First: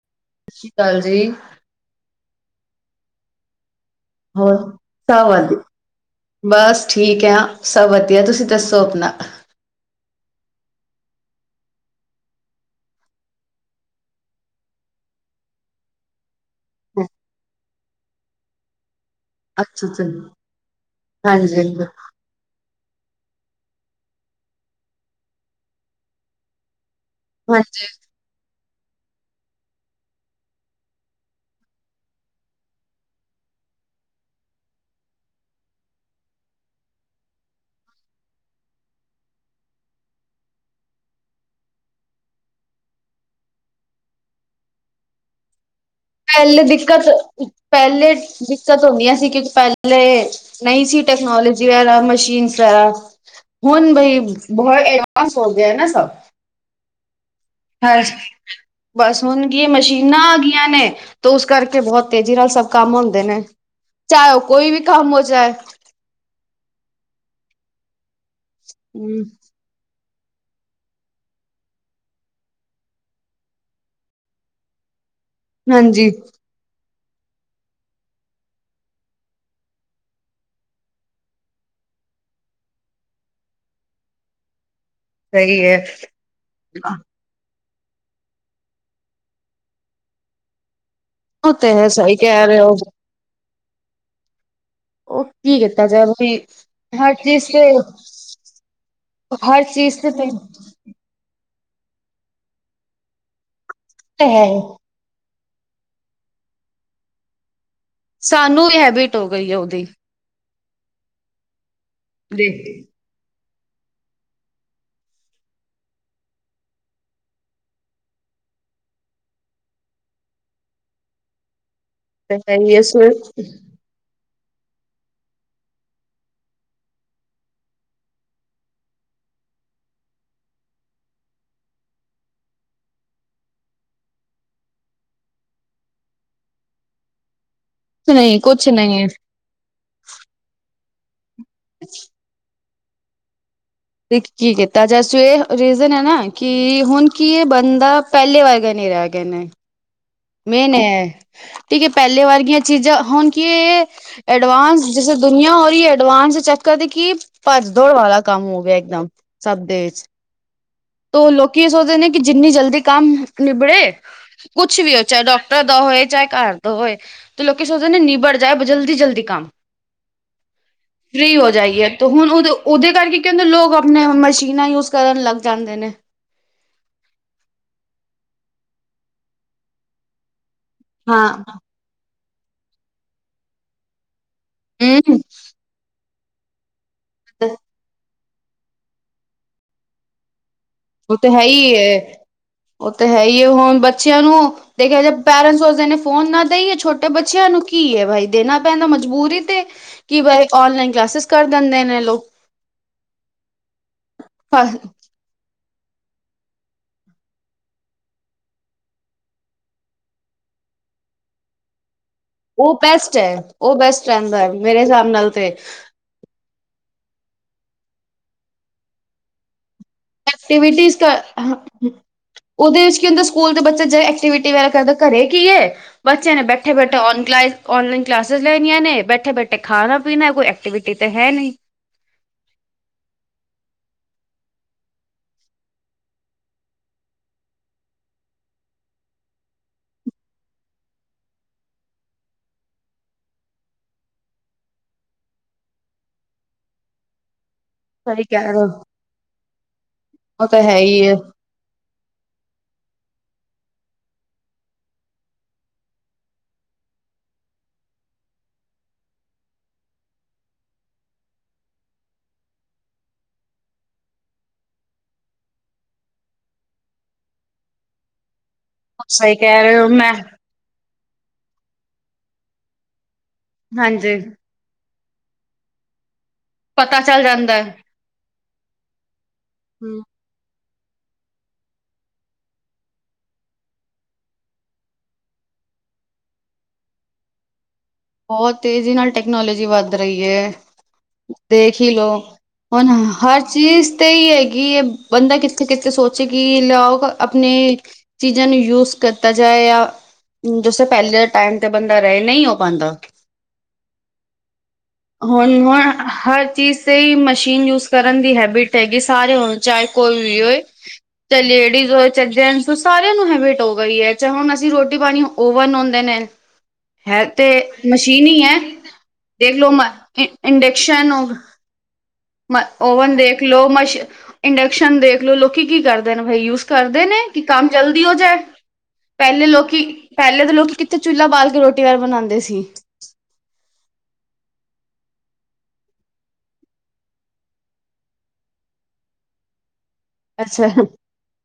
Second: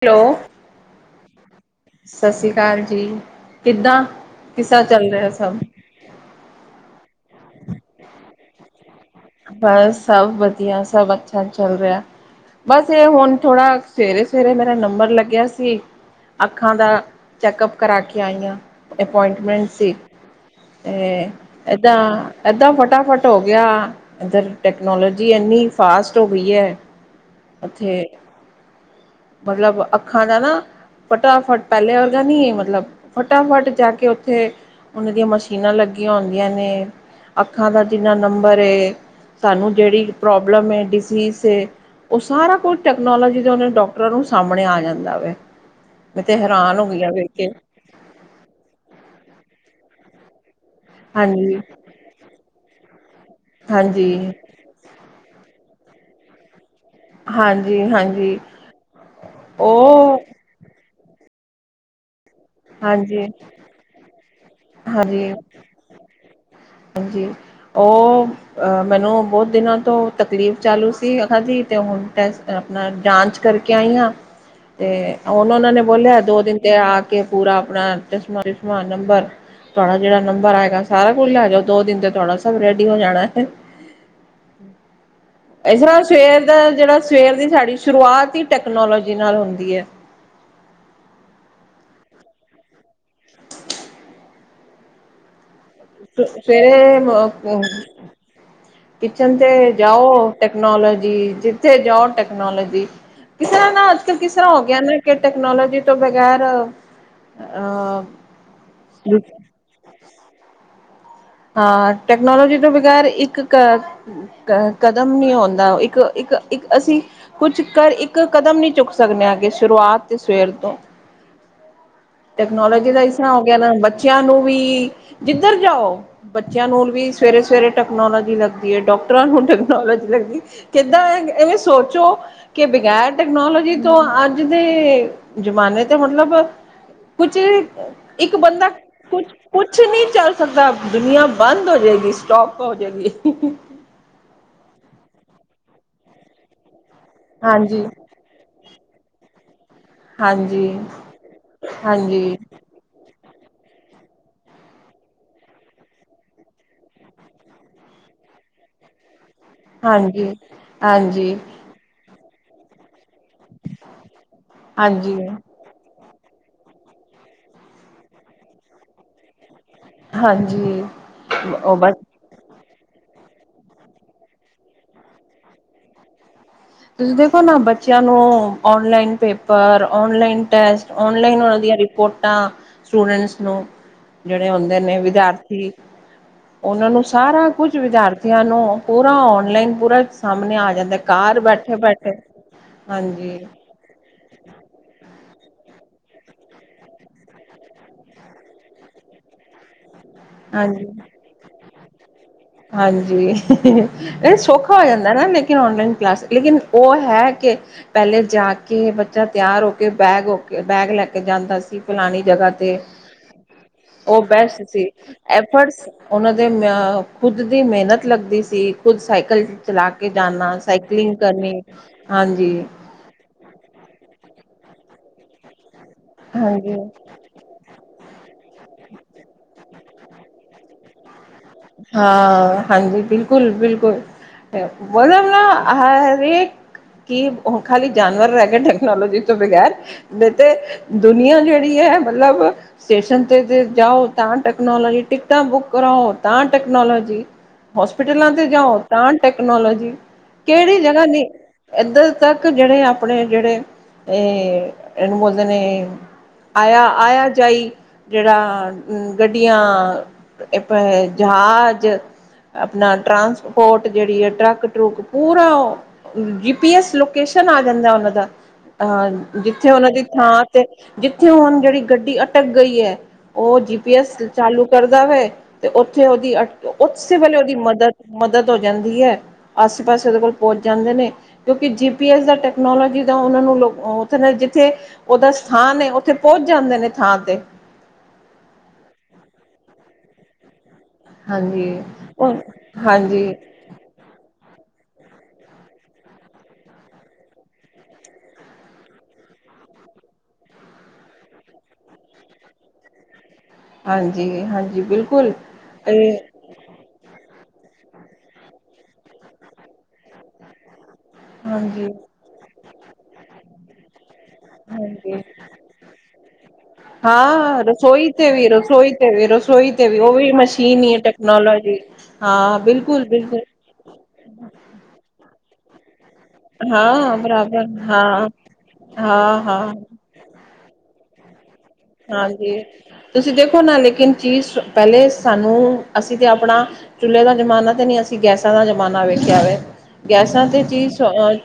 ਪਿਓ। ਸ਼ਸ਼ੀ ਕਾਲ ਜੀ। ਸਸ੍ਰੀ ਕਾਲ ਜੀ, ਕਿੱਦਾਂ? ਹੋਰ, ਕਿਸਾ ਚੱਲ ਤਾਂ ਰਿਹਾ ਵਦ ਸਭ? ਬਸ ਠੀਕ ਆ, ਸਭ ਵਦੀਆ। ਤੁਸੀਂ ਦੱਸੋ ਅਪਨਾ। ਬਸ, ਸਭ ਵਦੀਆ, ਸਭ ਅੱਛਾ ਚੱਲ ਰਿਐ। ਬਸ ਏਅ ਹੁਨ ਥੋੜ੍ਹਾ, ਸਵੇਰੇ-ਸਵੇਰੇ ਮੇਰਾ ਨੰਬਰ ਲੱਗਿਆ ਸੀ ਅੱਖਾਂ ਦਾ, ਚੈੱਕਅਪ ਕਰਾ ਕੇ ਆਈ ਆਂ। ਏ ਪੁਆਇੰਟਮੈਂਟ ਅੱਛਾ ਸੀ, ਅੱਛਾ, 'ਤੇ ਹਾਂਜੀ ਹਾਂਜੀ। ਏਦਾਂ। ਐਦਾਂ ਫਟਾਫਟ ਹੋ ਗਿਆ, ਐੱਧਰ ਟੈਕਨੋਲੋਜੀ ਐੰਨੀ ਫਾਸਟ ਹੋ ਗਈ ਐ। ਹਾਂਜੀ, ਉੱਥੇ, ਮਤਲਬ ਅੱਖਾਂ ਦਾ ਨਾ ਫਟਾਫਟ, ਪੈਲੇ ਵਰਗਾ ਨੀ ਏ ਮਤਲਬ, ਫਟਾਫਟ ਜਾ ਕੇ ਉੱਥੇ ਉਨਾਂ ਦੀਆਂ ਮਸ਼ੀਨਾਂ ਲੱਗੀਆਂ ਹੁੰਂਦੀਆਂ ਨੇ। ਅੱਖਾਂ ਦਾ ਜਿੰਨਾ ਨੰਬਰ ਏ, ਤੁਹਾਨੂੰ ਜੇੜੀ ਪ੍ਰੋਬਲਮ ਏ ਡਿਸੀਸ ਏ। ਉਹ ਸਾਰਾ ਕੁਝ ਟੈਕਨੋਲੋਜੀ ਦਾ ਉਹਨਾ ਨੂੰ ਡਾਕਟਰਾਂ ਨੂੰ ਸਾਹਮਣੇ ਆ ਜਾਂਦਾ ਵੇ। ਪਹਿਲੇ ਦਿੱਕਤ -ਪਹਿਲੇ ਦਿੱਕਤ ਹੁੰਦੀਆਂ ਸੀ, ਕਿਉਂਕਿ ਪਹਿਲੇ ਨਹੀਂ ਸੀ ਹਾਂਜੀ ਟੈਕਨੋਲੋਜੀ ਆਲਾ ਮਸ਼ੀਨ ਸਾਰਾ, ਹੁਣ ਹਾਂਜੀ ਬਈ ਬਹੁਤ ਐਡਵਾਂਸ ਹੋ ਗਿਆ ਹੈ ਨਾ ਸਭ। ਹਾਂਜੀ। ਹਸ਼ ਹਾਂਜੀ ਬਸ ਹੁਣ ਕੀ ਇਹ ਉਹ ਮਸ਼ੀਨਾਂ ਆ ਗਈਆਂ ਨੇ, ਤਾਂ ਉਸ ਕਰਕੇ ਬਹੁਤ ਤੇਜ਼ੀ ਨਾਲ ਸਭ ਕੰਮ ਹੁੰਦੇ ਹਾਂਜੀ ਨੇ, ਚਾਹੇ ਉਹ ਕੋਈ ਵੀ ਕੰਮ ਹੋ ਜਾਏ। ਹਾਂਜੀ, ਉਹ ਆ ਮੈਨੂੰ ਨਾ ਹਮ, ਬਹੁਤ ਦਿਨਾਂ ਤੋਂ ਤਕਲੀਫ਼ ਚਾਲੂ ਸੀ, ਹਾਂਜੀ ਤੇ ਹੁਣ ਤਾਂ ਆਪਣਾ ਜਾਂਚ ਕਰਕੇ ਆਈ ਆ ਤੇ ਹੁਣ ਉਹਨਾਂ ਨੇ ਹਾਂਜੀ। ਬੋਲਿਆ ਦੋ ਦਿਨ ਤੇ ਆ ਕੇ ਪੂਰਾ ਆਪਣਾ ਚਸ਼ਮਾ- ਚੁਸ਼ਮਾ ਨੰਬਰ ਤੁਹਾਡਾ ਜਿਹੜਾ ਨੰਬਰ ਆਏਂਗਾ ਸਾਰਾ ਕੁਝ ਲੈ ਜਾਓ। ਦੋ ਦਿਨ ਤੇ ਤੁਹਾਡਾ ਸਾਰਾ ਕੁਝ ਰੈਡੀ ਹੋ ਜਾਣੈ। ਸਹੀ ਹੈ। ਇਸ ਤਰ੍ਹਾਂ ਸਵੇਰ ਦਾ ਜਿਹੜਾ ਸਵੇਰ ਦੀ ਸਾਡੀ ਸ਼ੁਰੂਆਤ ਹੀ ਟੈਕਨੋਲੋਜੀ ਨਾਲ ਹੁੰਦੀ ਏ। ਓਹ ਤੇ ਹੈ, ਸਹੀ ਕਹਿ ਰਹੇ ਹੋ। ਉਹ ਕੀ ਕੀਤਾ ਜਾਏ ਬਈ ਸਵੇਰੇ ਹਰ ਚੀਜ਼ ਮੋਕੋ ਤੇ ਕਿਚਨ ਹਰ ਤੇ ਚੀਜ਼ ਤੇ ਜਾਓ ਤੇ ਟੈਕਨੋਲੋਜੀ ਜਦ ਥੇ ਜਾਓ ਟੈਕਨੋਲੋਜੀ, ਇਸ ਤਰ੍ਹਾਂ ਨਾ ਅੱਜ ਕੱਲ੍ਹ ਨਾਲ ਕਿਸ ਹੈ ਤਰ੍ਹਾਂ ਹੀ। ਹੋ ਗਿਆ ਤੇ ਟੈਕਨੋਲੋਜੀ ਤੋਂ ਬਗ਼ੈਰ ਅ ਆ ਸਾਨੂੰ ਵੀ ਹੈਬਿਟ ਹੋ ਗਈ ਹੈ ਉਹਦੀ। ਹਾਂ ਟੈਕਨੋਲੋਜੀ ਤੋਂ ਬਗੈਰ ਇੱਕ ਕ ਕ ਕਦਮ ਨੀ ਆਉਂਦਾ, ਇੱਕ -ਇੱਕ- ਇੱਕ ਅਸੀਂ ਕੁਛ ਕਰ ਇੱਕ ਕਦਮ ਨੀ ਚੁੱਕ ਸਕਦੇ ਹੈਗੇ ਸ਼ੁਰੂਆਤ ਤੇ ਸਵੇਰ ਤੋਂ ਸਹੀ ਟੈਕਨੋਲੋਜੀ ਦਾ ਸਵੇਰੇ ਇਸ ਤਰ੍ਹਾਂ ਕੁਛ ਹੋ ਗਿਆ ਨਾ ਬੱਚਿਆਂ ਨੂੰ ਵੀ ਜਿੱਧਰ ਜਾਓ। ਬੱਚਿਆਂ ਨੂੰ ਵੀ ਸਵੇਰੇ -ਸਵੇਰੇ ਟੈਕਨੋਲੋਜੀ ਲੱਗਦੀ ਏ, ਡਾਕਟਰਾਂ ਨੂੰ ਟੈਕਨੋਲੋਜੀ ਲੱਗਦੀ ਏ। ਕਿੱਦਾਂ ਐ ਇਹ ਸੋਚੋ ਕਿ ਬਗ਼ੈਰ ਟੈਕਨੋਲੋਜੀ ਤੋਂ ਅੱਜ ਦੇ ਜ਼ਮਾਨੇ ਤੋਂ ਮਤਲਬ ਕੁਛ ਇੱਕ ਨਹੀਂ ਕੁਛ ਬੰਦਾ ਨਹੀਂ ਹੈ ਕੁਛ ਕੁਛ ਨਹੀਂ ਚੱਲ ਸਕਦਾ, ਦੁਨੀਆਂ ਬੰਦ ਹੋ ਜਾਏਗੀ ਸਟੋਪ ਹੋ ਜਾਏਗੀ। ਕੀ ਕੀਤਾ ਜਾਏ ਸ ਇਹ ਰੀਜ਼ਨ ਹੈ ਨਾ ਕਿ ਹੁਣ ਕੀ ਇਹ ਹਾਂਜੀ ਬੰਦਾ ਪਹਿਲੇ ਵਰਗੇ ਨੀ ਰਹਿ ਗਏ ਨੇ। ਹਾਂਜੀ ਮੇਨ ਏ, ਠੀਕ ਹੈ ਹਾਂਜੀ ਪਹਿਲੇ ਵਰਗੀਆਂ ਚੀਜ਼ਾਂ ਹੁਣ ਕੀ ਏ ਐਡਵਾਂਸ ਜੈਸੇ ਦੁਨੀਆਂ ਹੋ ਰਹੀ ਹੈ, ਐਡਵਾਂਸ ਚੈੱਕ ਕਰਦੀ ਕਿ ਭੱਜ ਦੌੜ ਵਾਲਾ ਕੰਮ ਹੋ ਗਿਆ ਇੱਕਦਮ ਸਭ ਦੇ ਵਿੱਚ। ਹੀ। ਤ ਲੋਕੀ ਇਹ ਸੋਚਦੇ ਨੇ ਕਿ ਜਿੰਨੀ ਜਲਦੀ ਕੰਮ ਨਿਬੜੇ ਕੁਛ ਵੀ ਹੋ ਚੇ ਹਾਂਜੀ ਡਾ ਦਾ ਹੋਏ ਚਾਹੇ ਘਰ ਦਾ ਹੋਏ, ਤੇ ਲੋਕ ਸੋਚਦੇ ਨੇ ਨਿਬੜ ਜਾਏ ਜਲਦੀ- ਜਲਦੀ ਕੰਮ। ਹਾਂਜੀ ਫਰੀ ਹੋ ਉਹ ਜਾਈਏ, ਬਸ ਤੇ ਹੁਣ ਉਹਦੋਂ ਉਹਦੇ ਕਰਕੇ ਕਹਿੰਦੇ ਲੋਕ ਆਪਣੇ ਆਪ ਮਸ਼ੀਨਾਂ ਯੂਜ ਕਰਨ ਲੱਗ ਜਾਂਦੇ ਨੇ। ਤੁਸੀਂ ਦੇਖੋ ਨਾ ਬੱਚਿਆਂ ਨੂੰ ਓਨਲਾਈਨ ਪੇਪਰ ਓਨਲਾਈਨ ਟੈਸਟ। ਹਾਂ ਔਨਲਾਈਨ ਉਹਨਾਂ ਦੀਆਂ ਰਿਪੋਰਟਾਂ, ਸਟੂਡੈਂਟਸ ਨੂੰ ਜਿਹੜੇ ਹੁੰਦੇ ਨੇ ਹਮ ਵਿਦਿਆਰਥੀ। ਉਹਨਾਂ ਨੂੰ ਸਾਰਾ ਕੁਝ ਵਿਚਾਰ ਬੱਚਿਆਂ ਨੂੰ ਪੂਰਾ ਔਨਲਾਈਨ ਪੂਰਾ ਸਾਹਮਣੇ ਆ ਜਾਂਦਾ, ਉਹ ਤੇ ਹੈ ਘਾਰ ਹੀ ਉਹ ਤੇ ਹੈ ਹੀ ਹੁਣ ਬੱਚਿਆਂ ਨੂੰ ਦੇਖਿਆ ਜੇ ਪੇਰੈਂਟਸ ਸੋਚਦੇ ਨੇ ਫੋਨ ਨਾ ਦੇਈਏ ਛੋਟੇ ਬੱਚਿਆਂ ਨੂੰ, ਕੀ ਹੈ ਬਾਈ ਦੇਣਾ ਪੈਂਦਾ ਮਜਬੂਰੀ ਤੇ। ਕਿ ਬਾਈ ਹਾਂਜੀ, ਔਨਲਾਈਨ ਕਲਾਸਿਸ ਕਰ ਦਿੰਦੇ ਨੇ ਲੋਕ। ਹਾਂਜੀ, ਸੌਖਾ ਹੋ ਜਾਂਦਾ ਲੇਕਿਨ ਔਨਲਾਈਨ ਕਲਾਸ ਲੇਕਿਨ ੳਹ ਹੈ ਕੇ ਪੈਲੇ ਜਾ ਕੇ ਬੱਚਾ ਤੇਆਰ ਹੋ ਕੇ, ਬੈਗ ਹੋ ਕੇ, ਬੈਗ ਲੈ ਕੇ ਜਾਂਦਾ ਸੀ। ਫਲਾਣੀ ਜਗਾ ਉਹ ਤੇ ਬੈਸਟ ਹੈ ਉਹ ਬੈਸਟ ੳਹ ਰਹਿੰਦਾ ਹੈ ਬੈਸਟ ਮੇਰੇ ਸੀ ਹਿਸਾਬ ਨਾਲ ਤੇ ਐਫ੍ਟਸ ੳਨਾਂ ਦੇ ਮ ਖੁਦ ਦੀ ਮੇਹਨਤ ਲੱਗਦੀ ਸੀ, ਖੁਦ ਸਾਈਕਲ ਚਲਾ ਕੇ ਜਾਨਾ, ਐਕਟੀਵਿਟੀਜ਼ ਸਾਈਕਲਿੰਗ ਕਰਨੀ ਹਾਂਜੀ। ਏਰੇ ਚ ਕੀ ਹੁੰਦਾ ਸਕੂਲ ਤੇ ਬੱਚਾ ਜੇ ਐਕਟੀਵਿਟੀ ਵਗੈਰਾ ਕਰਦਾ, ਘਰੇ ਕੀ ਏ ਬੱਚੇ ਨੇ ਬੈਠੇ ਹਾਂਜੀ ਬੈਠੇ ਔਨ ਕਲਾਇਸ ਔਨਲਾਈਨ ਕਲਾਸਿਸ ਲੈਣੀਆਂ ਨੇ, ਬੈਠੇ ਬੈਠੇ ਖਾਨਾ-ਪੀਨਾ, ਕੋਈ ਐਕਟੀਵਿਟੀ ਤੇ ਹੈ ਨਈ। ਹਾਂ ਹਾਂਜੀ, ਬਿਲਕੁਲ-ਬਿਲਕੁਲ। ਬੋਲੋ ਨਾ ਹਰੇਕ ਕਿ ੳਹ ਖਾਲੀ ਜਾਨਵਰ ਰੈਗੇ ਟੈਕਨੋਲਜੀ ਤੋ ਬਗੈਰ ਨਈ ਤੇ ਦੁਨੀਆਂ ਜੇੜੀ ਐ, ਮਤਲਬ ਸਟੇਸ਼ਨ ਤੇ ਜਾਓ ਤਾਂ ਟੈਕਨੋਲਜੀ, ਟਿਕਟਾਂ ਬੁੱਕ ਕਰਾਓ ਤਾਂ ਟੈਕਨੋਲੋਜੀ ਸਹੀ ਹੋਸਪਿਟਲਾਂ ਕਹਿ ਤੇ ਰਹੇ ਜਾਓ ਹੋ ਤਾਂ ਟੈਕਨੋਲੋਜੀ, ਉਹ ਤਾਂ ਹੈ ਕੇੜੀ ਜਗਾ ਹੀ ਹੈ ਨਈ ਏਦਰ ਤੱਕ ਜੇੜੇ ਅਪਨੇ ਜੇੜੇ ਏ ਏਨੂੰ ਬੋਲਦੇ ਨੇ ਆਯਾ, ਆਯਾ-ਜਾਈ ਜੇੜਾ ਗੱਡੀਆਂ ਜਹਾਜ ਅਪਨਾ ਟਰਾਂਸਪੋਰਟ ਜੇੜੀ ਆ ਟ੍ਰਕ ਟੁਰਕ ਪੂਰਾ ੳਹ ਜੀ ਪੀ ਐਸ ਲੋਕੇਸ਼ਨ ਆ ਜਾਂਦਾ ੳਨਾ ਦਾ, ਸਹੀ ਕਹਿ ਜਿੱਥੇ ਰਹੇ ਹੋ ੳਨਾ ਦੀ ਮੈਂ ਥਾਂ ਜਿੱਥੇ ਹੁਣ ਜੇੜੀ ਗੱਡੀ ਅਟਕ ਗਈ ਏ, ੳਹ ਜੀ ਪੀ ਐਸ ਹਾਂਜੀ ਚਾਲੂ ਕਰਦਾ ਵੇ ਤੇ ੳਥੇ ੳਦੀ ਅਟਕ ਪਤਾ ੳਸੇ ਚੱਲ ਵੇਲੇ ੳਦੀ ਜਾਂਦਾ ਹੈ ਮਦਦ ਮਦਦ ਹੋ ਜਾਂਦੀ ਐ, ਆਸੇ ਹਮ ਪਾਸੇ ੳਦੇ ਕੋਲ ਪਹੁੰਚ ਜਾਂਦੇ ਨੇ ਕਿਉਂਕਿ ਜੀ ਪੀ ਐਸ ਦਾ ਟੈਕਨੋਲੋਜੀ ਦਾ ੳਨਾ ਨੂੰ ਲੋਕ ੳਥੇ ਨੇ ਜਿੱਥੇ ੳਦਾ ਸਥਾਨ ਏ ੳਥੇ ਪੋੰਚ ਜਾਂਦੇ ਨੇ ਥਾਂ ਤੇ। ਬੋਤ ਤੇਜੀ ਨਾਲ ਟੈਕਨੋਲੋਜੀ ਵੱਧ ਰਈ ਏ। ਹਾਂਜੀ ਦੇਖ ਈ ਦੋ, ਹੁਨ ਹਾਂਜੀ ਹਰ ਚੀਜ ਤੇ ਏਹੀ ਹੈਗੀ ਏ ਬੰਦਾ ਕਿੱਥੇ-ਕਿੱਥੇ ਸੋਚੇ ਕਿ ਲੋ ਅਪਨੇ ਚੀਜਾ ਨੂੰ ਯੂਜ ਕੀਤਾ ਜਾਏ ਯਾ ਜੈਸੇ ਪੈਲੇ ਟਾਈਮ ਤੇ ਬੰਦਾ ਰਏ, ਨਈ ਹੋ ਪਾਂਦਾ। ਹਾਂਜੀ ਹਾਂਜੀ, ਬਿਲਕੁਲ। ਹੁਨ, ਹੁਨ ਤੇ ਹਰ ਚੀਜ ਤੇ ਮਸ਼ੀਨ ਯੂਜ ਕਰਨ ਦੀ ਹੈਬਿਟ ਹੈਗੀ ਸਾਰੇ ਹੋਨ ਚਾਏ ਕੋਈ ਵੀ ਹੋਏ ਤੇ ਚਾਏ ਹਾਂਜੀ, ਲੇਡੀਜ ਹੋਏ ਚਾਏ ਜੈਂਟਸ ਹੋ ਸਾਰੇਆਂ ਨੂੰ ਹੈਬਿਟ ਹੋ ਗਈ ਏ। ਅਛਾ, ਹੁਨ ਅਸੀ ਰੋਟੀ ਹਾਂਜੀ ਪਾਨੀ ਔਵਨ ਹੁੰਦੇ ਨੇ। ਹੈ ਤੇ ਹਾਂ ਰਸੋਈ ਮਸ਼ੀਨ ਤੇ ਈ ਵੀ, ਐ। ਰਸੋਈ ਤੇ ਵੀ, ਦੇਖ ਲੋ ਰਸੋਈ ਮ ਤੇ ਵੀ ਉਹ ਵੀ ਮਸ਼ੀਨ ਹੀ ਹੈ ਇੰਡਕਸ਼ਨ ਟੈਕਨੋਲੋਜੀ ਹਾਂ। ਮ ਬਿਲਕੁਲ, ਔਵਨ ਬਿਲਕੁਲ ਦੇਖ ਲੋ, ਮਸੀ਼ ਇੰਡਕਸ਼ਨ ਦੇਖ ਲੋ, ਲੋਕੀ ਕੀ ਕਰਦੇ ਬਈ ਯੂਜ ਕਰਦੇ ਨੇ ਹਾਂ ਕਿ ਬਰਾਬਰ ਕੰਮ ਜਲਦੀ ਹੋ ਹਾਂ, ਜਾਏ, ਹਾਂ, ਪੈਲੇ ਲੋਕੀ ਹਾਂ। ਪੈਲੇ ਦੇ ਲੋਕੀ ਕਿੱਥੇ ਚੁੱਲ੍ਹਾ ਬਾਲ ਕੇ ਰੋਟੀ ਵਾਰ ਬਣਾਉਂਦੇ ਹਾਂਜੀ ਸੀ ਤੁਸੀ ਦੇਖੋ ਨਾ ਲੇਕਿਨ ਚੀਜ ਪੈਲੇ ਸਾਨੂੰ ਅਸੀ ਤੇ ਅਪਨਾ ਚੁੱਲੇ ਦਾ ਜਮਾਨਾ ਤੇ ਨਈ, ਅਸੀ ਗੈਸਾਂ ਦਾ ਜ਼ਮਾਨਾ ਵੇਖੇਆ ਵੇ, ਗੈਸਾਂ ਤੇ ਅੱਛਾ ਚੀਜ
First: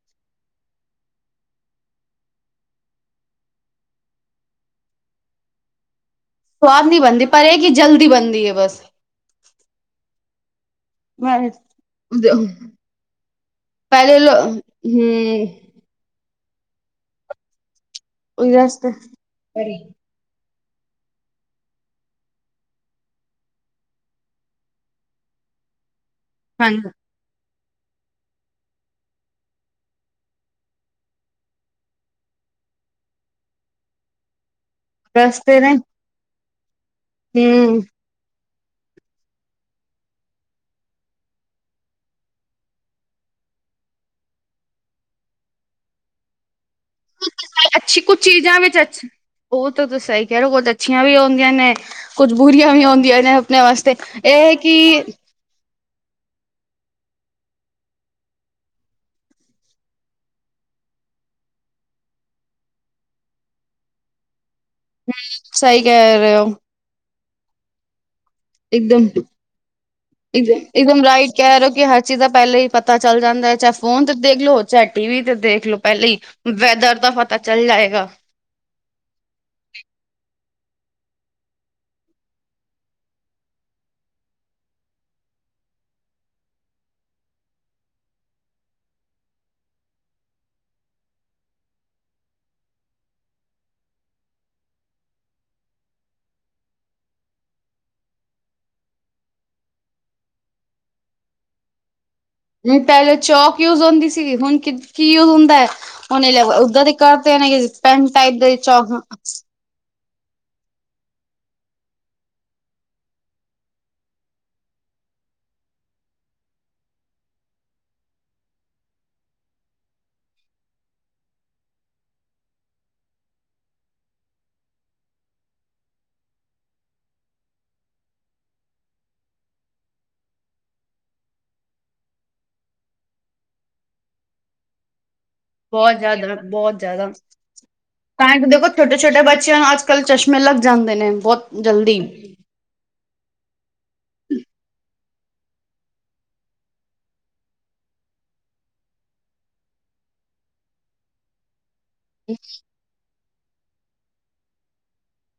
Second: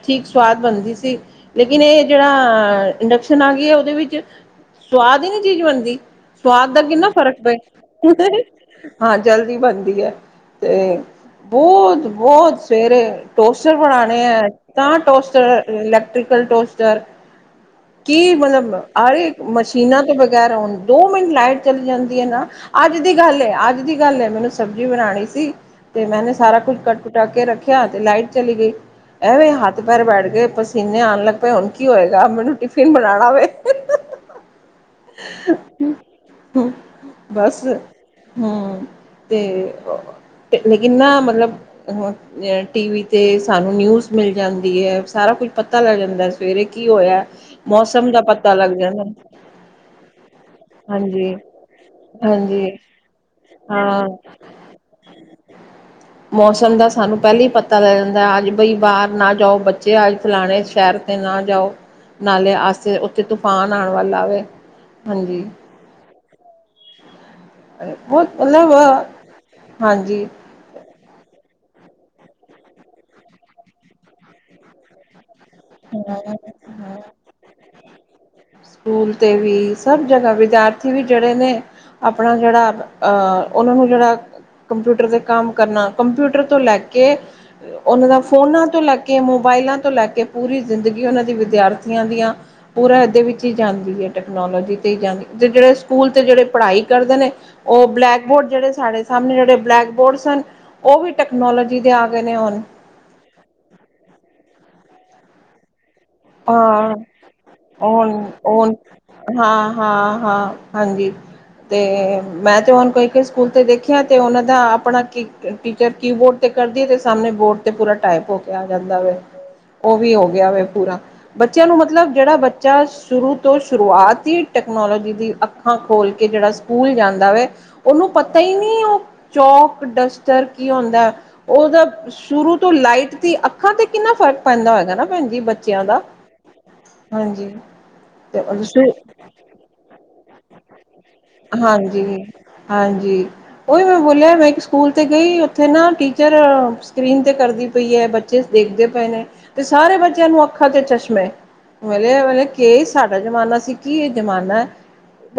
ਚੀਜ ਸਵਾਦ ਬਨਦੀ ਸੀ, ਲੇਕਿਨ ਏਹ ਜੇੜਾ ਇੰਡਕਸ਼ਨ ਆ ਗਈ ਐ, ੳਦੇ ਵਿੱਚ ਸਵਾਦ ਈ ਨੀ ਚੀਜ ਬਨਦੀ, ਸਵਾਦ ਦਾ ਨੀ ਕਿਨਾ ਬਣਦੀ ਫਰਕ ਪਰ ਪਏ ਇਹ ਕਿ ਜਲਦੀ ਬਣਦੀ ਹੈ ਬਸ ਹਾਂ ਜਲਦੀ ਬਨਦੀ ਏ ਤੇ ਬੋਤ-ਬੋਤ, ਸਵੇਰੇ ਟੋਸਟਰ ਬਨਾਨੇ ਐ ਤਾਂ ਟੋਸਟਰ ਇਲੇਕਟ੍ਰਿਕਲ ਟੋਸਟਰ ਕੀ ਮਤਲਬ ਆ ਈ ਮਸ਼ੀਨ ਤੋਂ ਬਗੈਰ, ਹੁਣ ਦੋ ਮਿੰਟ ਲਾਈਟ ਚਲੀ ਜਾਂਦੀ ਐ ਨਾ ਅੱਜ ਦੀ ਗੱਲ ਏ, ਅੱਜ ਦੀ ਗੱਲ ਏ, ਮੈਨੂੰ ਸਬਜ਼ੀ ਬਣਾਣੀ ਸੀ ਤੇ ਮੈਨੇ ਸਾਰਾ ਕੁੱਝ ਹਾਂਜੀ ਕੱਟ ਟ ਕੇ ਰੱਖੇਆ ਤੇ ਲਾਈਟ ਚਲੀ ਗਈ। ਐਵੇਂ ਹੱਥ ਪੈਰ ਬੈਠ ਗਏ, ਪਸੀਨੇ ਆਨ ਲੱਗ ਪਏ ਹੁਨ ਕੀ ਹੋਏਗਾ ਮੈਨੂੰ ਟਿਫਿਨ ਬਣਾਣਾ ਵੇ। ਰਸਤੇ ਨੇ ਬਸ ਹੂੰ ਹੂੰ, ਤੇ ਓ ਲੇਕਿਨ ਨਾ ਮਤਲਬ [unintelligible] ਟੀ ਵੀ ਤੇ ਸਾਨੂੰ ਨਿਊਜ਼ ਮਿਲ ਜਾਂਦੀ ਐ ਸਾਰਾ ਕੁਝ ਪਤਾ ਲੱਗ ਜਾਂਦੈ। ਸਵੇਰੇ ਕੀ ਹੋਏਆ, ਮੌਸਮ ਦਾ ਪਤਾ ਲੱਗ ਜਾਂਦਾ। ਓ ਤਾਂ ਤੁ ਸਈ ਕੈ ਰੇ ਓ ਤੇ ਅੱਛੀਆਂ ਵੀ ਹਾਂਜੀ, ਆਉਦੀਆਂ, ਨੇ ਕੁਝ ਹਾਂਜੀ ਬੁਰੀਆਂ ਵੀ ਆਉਦੀਆਂ ਨੇ ਅਪਨੇ ਵਾਸਤੇ ਹਾਂ ਏ ਹੈ ਕਿ ਮੌਸਮ ਦਾ ਸਾਨੂੰ ਪੈਲੇ ਹੀ ਪਤਾ ਲੱਗ ਜਾਂਦਾ ਅੱਜ ਬਈ ਬਾਰ ਨਾ ਜਾਓ ਬੱਚੇ ਅੱਜ ਫਲਾਣੇ ਸ਼ੈਰ ਤੇ ਨਾ ਜਾਓ, ਨਾਲੇ ਆਸੇ ਓਥੇ ਤੂਫਾਨ ਆਣ ਵਾਲਾ ਵੇ ਹਾਂਜੀ। ਸਈ ਕੈ ਰੇ ਓ। ਬੋਤ ਮਤਲਬ ਹਾਂਜੀ। ਇਕਦਮ ਰਾਈਟ ਕੈ ਰੇ ਓ ਕਿ ਹਰ ਚੀਜ਼ ਦਾ ਪੈਲੇ ਹੀ ਪਤਾ ਚੱਲ ਜਾਂਦਾ ਐ, ਚਾਹੇ ਫੋਨ ਤੇ ਦੇਖ ਲੋ, ਚਾਹੇ ਟੀਵੀ ਤੇ ਦੇਖ ਲੋ। ਪੈਲੇ ਈ ਹਾਂ ਵੈਦਰ ਹਾਂ ਦਾ ਪਤਾ ਚੱਲ ਜਾਏਗਾ। ਸਕੂਲ 'ਤੇ ਵੀ ਸਭ ਜਗ੍ਹਾ ਵਿਦਿਆਰਥੀ ਵੀ ਜੇੜੇ ਨੇ ਆਪਣਾ ਜੇੜਾ ਅਹ ਓਨਾਂ ਨੂੰ ਜੇੜਾ ਕੰਪਿਊਟਰ ਤੇ ਕੰਮ ਕਰਨਾ, ਕੰਪਿਊਟਰ ਤੋਂ ਲੈ ਕੇ ਓਨਾਂ ਦਾ ਫੋਨਾਂ ਤੋਂ ਲੈ ਕੇ, ਮੋਬਾਇਲਾਂ ਤੋਂ ਲੈ ਕੇ ਪੂਰੀ ਜ਼ਿੰਦਗੀ ਓਨਾਂ ਦੀ ਵਿਦਿਆਰਥੀਆਂ ਦੀਆਂ ਪੂਰਾ ਏਦੇ ਵਿੱਚ ਈ ਜਾਂਦੀ ਏ ਟੈਕਨੋਲੋਜੀ ਤੇ ਈ ਜਾਂਦੀ ਤੇ ਜੇੜੇ ਸਕੂਲ ਤੇ ਜੇੜੇ ਪੜ੍ਹਾਈ ਕਰਦੇ ਨੇ ਓ ਬਲੈਕ ਬੋਰਡ ਜੇੜੇ ਸਾਡੇ ਸਾਮਣੇ ਜੇੜੇ ਬਲੈਕ ਬੋਰਡ ਸਨ ਓ ਵੀ ਟੈਕਨੋਲੋਜੀ ਦੇ ਆ ਗਏ ਨੇ ਹੋਨ। ਪੈਲੇ ਚੌਕ ਯੂਜ ਹੁੰਦੀ ਸੀਗੀ ਹੁਨ ਕੀ ਕੀ ਯੂਜ ਹੁੰਦਾ ਐ। ਹੁਨ [unintelligible] ਉਦਾਂ ਦੇ ਹਾਂ ਕਰਤੇ ਨੇ ਪੈਨ ਹੁਣ ਟਾਈਪ ਦੇ ਹੁਣ ਚੌਕ। ਹਾਂ ਹਾਂ, ਹਾਂ ਹਾਂਜੀ। ਤੇ ਮੈਂ ਤੇ ਹੁਨ ਕੋਈ ਕੋਈ ਸਕੂਲ ਤੇ ਦੇਖਿਆ ਤੇ ਓਨਾਂ ਦਾ ਆਪਣਾ ਕੀ ਟੀਚਰ ਕੀਬੋਰਡ ਤੇ ਕਰਦੀ ਏ ਤੇ ਸਾਮਣੇ ਬੋਰਡ ਤੇ ਪੂਰਾ ਟਾਈਪ ਹੋ ਕੇ ਆ ਜਾਂਦਾ ਵੇ। ਓ ਵੀ ਹੋ ਗਯਾ ਵੇ ਪੂਰਾ। ਬੱਚੇਆਂ ਨੂੰ ਮਤਲਬ ਜੇੜਾ ਬੱਚਾ ਸ਼ੁਰੂ ਤੋਂ ਸ਼ੁਰੂਆਤ ਈ ਟੈਕਨੋਲੋਜੀ ਦੀ ਅੱਖਾਂ ਖੋਲ੍ਹ ਕੇ ਜੇੜਾ ਸਕੂਲ ਜਾਂਦਾ ਵੇ ਓਨੂੰ ਪਤਾ ਈ ਨਈ ਓ ਚੌਕ ਡਸਟਰ ਕੀ ਹੋਂਦੈ ਓਦਾ ਸ਼ੁਰੂ ਤੋਂ ਲਾਈਟ ਦੀ ਅੱਖਾਂ ਤੇ ਕਿੰਨਾ ਫ਼ਰਕ ਪੈਂਦਾ ਹੋਏਗਾ ਨਾ ਭੈਣ ਜੀ ਬਚ ਬੋਤ ਜਾਦਾ, ਬੋਤ ਜਾਦਾ। ਹਾਂਜੀ। ਤਾਈਂ ਤੇ ਦੇਖੋ ਛੋਟੇ-ਛੋਟੇ ਬੱਚੇਆਂ ਨੂੰ ਅੱਜ-ਕੱਲ ਚਸ਼ਮੇ ਲੱਗ ਜਾਂਦੇ ਨੇ ਬੋਤ ਜਲਦੀ। ਹਾਂਜੀ। ਓਈ ਮੈਂ ਬੋਲੇਆ ਮੈਂ ਇੱਕ ਸਕੂਲ ਤੇ ਗਈ ਓਥੇ ਨਾ ਟੀਚਰ ਸਕਰੀਨ ਤੇ ਕਰਦੀ ਪਈ ਐ ਬਚ ਚੇ ਦੇਖਦੇ ਪਏ ਨੇ ਤੇ ਸਾਰੇ ਬੱਚੇ ਆਂ ਨੂੰ ਅੱਖਾਂ ਤੇ ਚਸ਼ਮੇ [unintelligible] ਕੇ ਐ ਸਾਡਾ ਜ਼ਮਾਨਾ ਸੀ ਕੀ ਏ ਜ਼ਮਾਨਾ ਐ।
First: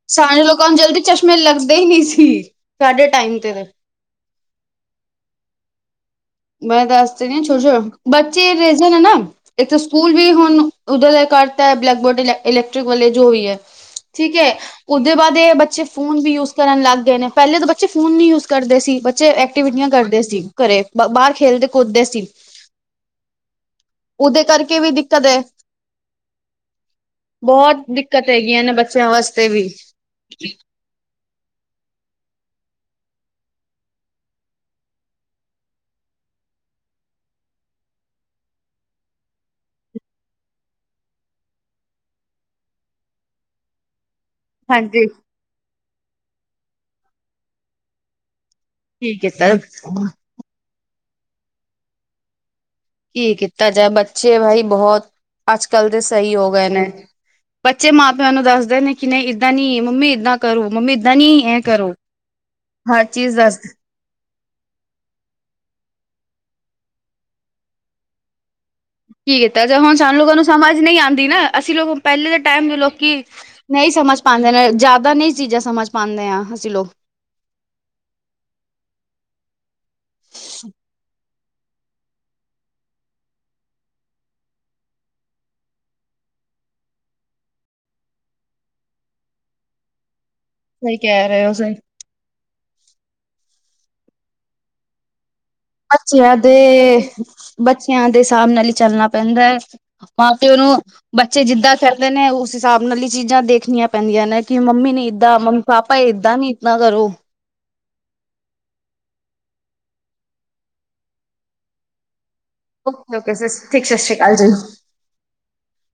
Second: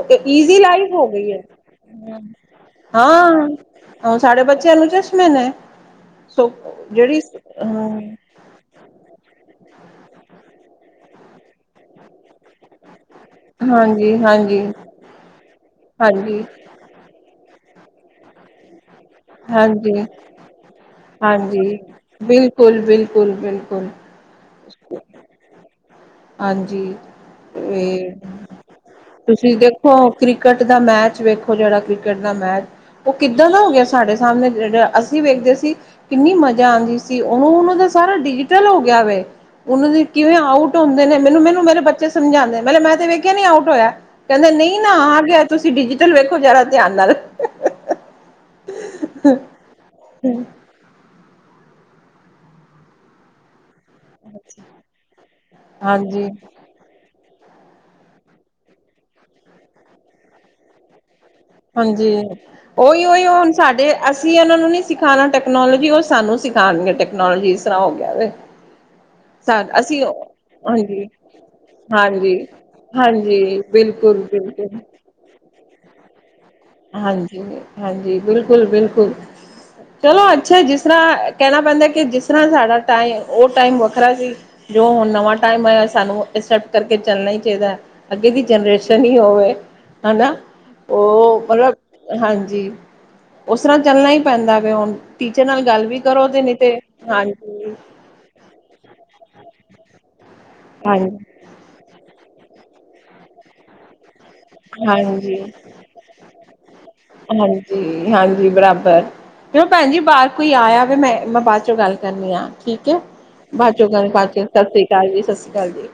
ਅ ਸਾਡੇ ਈਜ਼ੀ ਲੋਕਾਂ ਨੂੰ ਲਾਈਫ ਜਲਦੀ ਹੋ ਗਈ ਚਸ਼ਮੇ ਏ ਲੱਗਦੇ ਹੀ ਨਹੀਂ ਸੀ ਸਾਡੇ ਟਾਈਮ ਹਾਂ। ਤੇ ਤੇ ਹੁਨ ਸਾਡੇ ਬੱਚੇਆਂ ਨੂੰ ਚਸ਼ਮੇ ਨੇ। ਸੋ ਮੈਂ ਦੱਸ ਜਿਹੜੀ ਤੇ ਰਈ ਛੋ ਛੋ ਬਚ ਚੇ ਰੇਂਜਨ ਹੈ ਨਾ ਏਥੇ ਸਕੂਲ ਵੀ ਹੁਨ ਓਦਾਂ ਦਾ ਕਰਤਾ ਬਲੈਕ ਬੋਰਡ ਇਲੈਕ ਇਲੈਕਟ੍ਰਿਕ ਵਾਲੇ। ਜੋ ਵੀ ਐ, ਹਾਂਜੀ ਠੀਕ ਐ ਹਾਂਜੀ ਓਦੇ ਬਾਦ ਏ ਬੱਚੇ ਫੋਨ ਵੀ ਹਾਂਜੀ ਯੂਜ ਕਰਨ ਲੱਗ ਗਏ ਨੇ। ਪਹਿਲੇ ਤਾਂ ਬੱਚੇ ਫ਼ੋਨ ਨਹੀਂ ਯੂਜ ਕਰਦੇ ਸੀ ਬੱਚੇ ਐਕਟੀਵਿਟੀਆਂ ਹਾਂਜੀ ਕਰਦੇ ਸੀ ਘਰੇ ਬਾਹਰ ਖੇਲਦੇ ਹਾਂਜੀ ਕੁਦਦੇ ਸੀ ਬਿਲਕੁਲ ਬਿਲਕੁਲ ਬਿਲਕੁਲ ਉਹਦੇ ਕਰਕੇ ਵੀ ਦਿੱਕਤ ਹੈ ਹਾਂਜੀ ਬਹੁਤ ਏ ਦਿੱਕਤ ਹੈਗੀਆਂ ਨੇ ਬੱਚਿਆਂ ਵਾਸਤੇ ਤੁਸੀਂ ਵੀ ਦੇਖੋ ਕ੍ਰਿਕਟ ਦਾ ਮੈਚ ਵੇਖੋ ਜਿਹੜਾ ਕ੍ਰਿਕਟ ਦਾ ਮੈਚ ਉਹ ਕਿੱਦਾਂ ਦਾ ਹੋ ਗਿਆ ਸਾਡੇ ਸਾਹਮਣੇ ਜਿਹੜਾ ਅਸੀਂ ਵੇਖਦੇ ਸੀ ਕਿੰਨੀ ਮਜ਼ਾ ਆਉਂਦੀ ਸੀ ਉਹਨੂੰ ਉਹਨਾਂ ਦਾ ਸਾਰਾ ਡਿਜੀਟਲ ਹੋ ਗਿਆ ਵ ਉਹਨਾਂ ਦੀ ਕਿਵੇਂ ਆਉ ਆਊਟ ਹੁੰਦੇ ਨੇ ਮੈਨੂੰ ਮੈਨੂੰ ਮੇਰੇ ਬੱਚੇ ਸਮਝਾਂਦੇ ਮ ਮੈਂ ਤੇ ਵੇਖਿਆ ਨੀ ਆਊਟ ਹੋਇਆ ਕਹਿੰਦੇ ਨਹੀਂ ਨਾ ਹਾਂਜੀ ਆ ਤੁਸੀਂ ਡਿਜੀਟਲ ਵੇਖੋ ਜ਼ਰਾ ਧਿਆਨ ਨਾਲ ਠੀਕ ਏ ਸਰ ਹਮ ਕੀ ਕੀਤਾ ਜਾਏ ਬੱਚੇ ਬਾਈ ਬਹੁਤ ਅੱਜ ਕੱਲ ਦੇ ਹਾਂਜੀ ਸਹੀ ਹੋ ਗਏ ਨੇ ਬੱਚੇ ਮਾਂ ਪਿਓ ਨੂੰ ਦੱਸਦੇ ਨੇ ਕਿ ਨਹੀਂ ਇੱਦਾਂ ਨੀ ਮੰਮੀ ਏਦਾਂ ਕਰੋ ਮੰਮੀ ਏਦਾਂ ਨੀ ਇਹ ਕਰੋ ਹਾਂਜੀ ਹਰ ਓਹੀ ਓਹੀ ਚੀਜ਼ ਹੁਣ ਦੱਸ ਸਾਡੇ ਅਸੀਂ ਉਹਨਾਂ ਨੂੰ ਨੀ ਸਿਖਾਉਣਾ ਟੈਕਨੋਲੋਜੀ ਉਹ ਸਾਨੂੰ ਸਿਖਾਉਣਗੇ ਟੈਕਨੋਲੋਜੀ ਇਸ ਤਰ੍ਹਾਂ ਹੋ ਗਿਆ ਕੀ ਸਾ ਕੀਤਾ ਜ ਹੁਣ ਅਸੀਂ ਸਾਨੂੰ ਲੋਕਾਂ ਨੂੰ ਸਮਝ ਨਹੀਂ ਹਾਂਜੀ, ਆਦੀ ਨਾ ਅਸੀਂ ਲੋਕ ਪਹਿਲੇ ਹਾਂਜੀ, ਦੇ ਟਾਈਮ ਦੇ ਲੋਕੀ ਹਾਂਜੀ ਨਹੀਂ ਸਮਝ ਬਿਲਕੁਲ, ਪਾਂਦੇ ਨੇ ਬਿਲਕੁਲ ਜ਼ਿਆਦਾ ਨਹੀਂ ਚੀਜ਼ਾਂ ਸਮਝ ਪਾਂਦੇ ਹਾਂ ਅਸੀਂ ਲੋਕ ਹਾਂਜੀ ਹਾਂਜੀ ਬਿਲਕੁਲ ਬਿਲਕੁਲ ਚਲੋ ਅੱਛਾ ਜਿਸ ਤਰ੍ਹਾਂ ਕਹਿਣਾ ਪੈਂਦਾ ਕਿ ਜਿਸ ਤਰ੍ਹਾਂ ਸਾਡਾ ਟਾਈਮ ਉਹ ਟਾਈਮ ਵੱਖਰਾ ਸੀ ਜੋ ਹੁਣ ਨਵਾਂ ਟਾਈਮ ਆਇਆ ਸਾਨੂੰ ਐਕਸੈਪਟ ਕਰਕੇ ਚੱਲਣਾ ਹੀ ਚਾਹੀਦਾ ਹੈ ਅੱਗੇ ਦੀ ਜਨਰੇਸ਼ਨ ਹੀ ਹੋਵੇ ਹਨਾ ਸਹੀ ਕਹਿ ਉਹ ਰਹੇ ਹੋ ਸਹੀ ਮਤਲਬ ਹਾਂਜੀ ਉਸ ਤਰ੍ਹਾਂ ਚੱਲਣਾ ਹੀ ਪੈਂਦਾ ਕਿ ਹੁਣ ਟੀਚਰ ਨਾਲ ਗੱਲ ਵੀ ਕਰੋ ਬੱਚਿਆਂ ਤੇ ਨਹੀਂ ਤੇ ਦੇ ਹਾਂਜੀ, ਬੱਚਿਆਂ ਦੇ ਹਿਸਾਬ ਨਾਲ ਹੀ ਚੱਲਣਾ ਪੈਂਦਾ ਹੈ ਮਾ ਪਿਉ ਨੂੰ ਹਾਂਜੀ, ਬਚਿਆ ਚੇ ਜਿੱਦਾਂ ਕਰਦੇ ਨੇ ਉਸ ਹਿਸਾਬ ਨਾਲ ਹੀ ਚੀਜ਼ਾਂ ਦੇਖਣੀਆਂ ਪੈਂਦੀਆਂ ਨੇ ਕਿ ਮੰਮੀ ਨੀ ਏਦਾਂ ਹਾਂਜੀ ਮੰਮੀ ਪਾਪਾ ਏਦਾਂ ਨੀ ਇੱਦਾਂ ਕਰੋ ਹਾਂਜੀ ਬਰਾਬਰ ਚ ਭੈਣ ਜੀ ਬਾਹਰ ਕੋਈ ਆਇਆ ਮੈਂ ਮੈਂ ਬਾਅਦ ਚੋਂ ਗੱਲ ਕਰਨੀ ਹ ਠੀਕ ਹੈ ਓਕੇ ਓਕੇ ਬਾਦ ਠੀਕ ਚੋ ਸਤਿ ਗੱਲ ਸ਼੍ਰੀ ਅਕਾਲ ਕਰਦੀ ਜੀ ਸਤਿ ਸ੍ਰੀ ਅਕਾਲ ਜੀ ਸਤਿ ਸ਼੍ਰੀ ਅਕਾਲ ਜੀ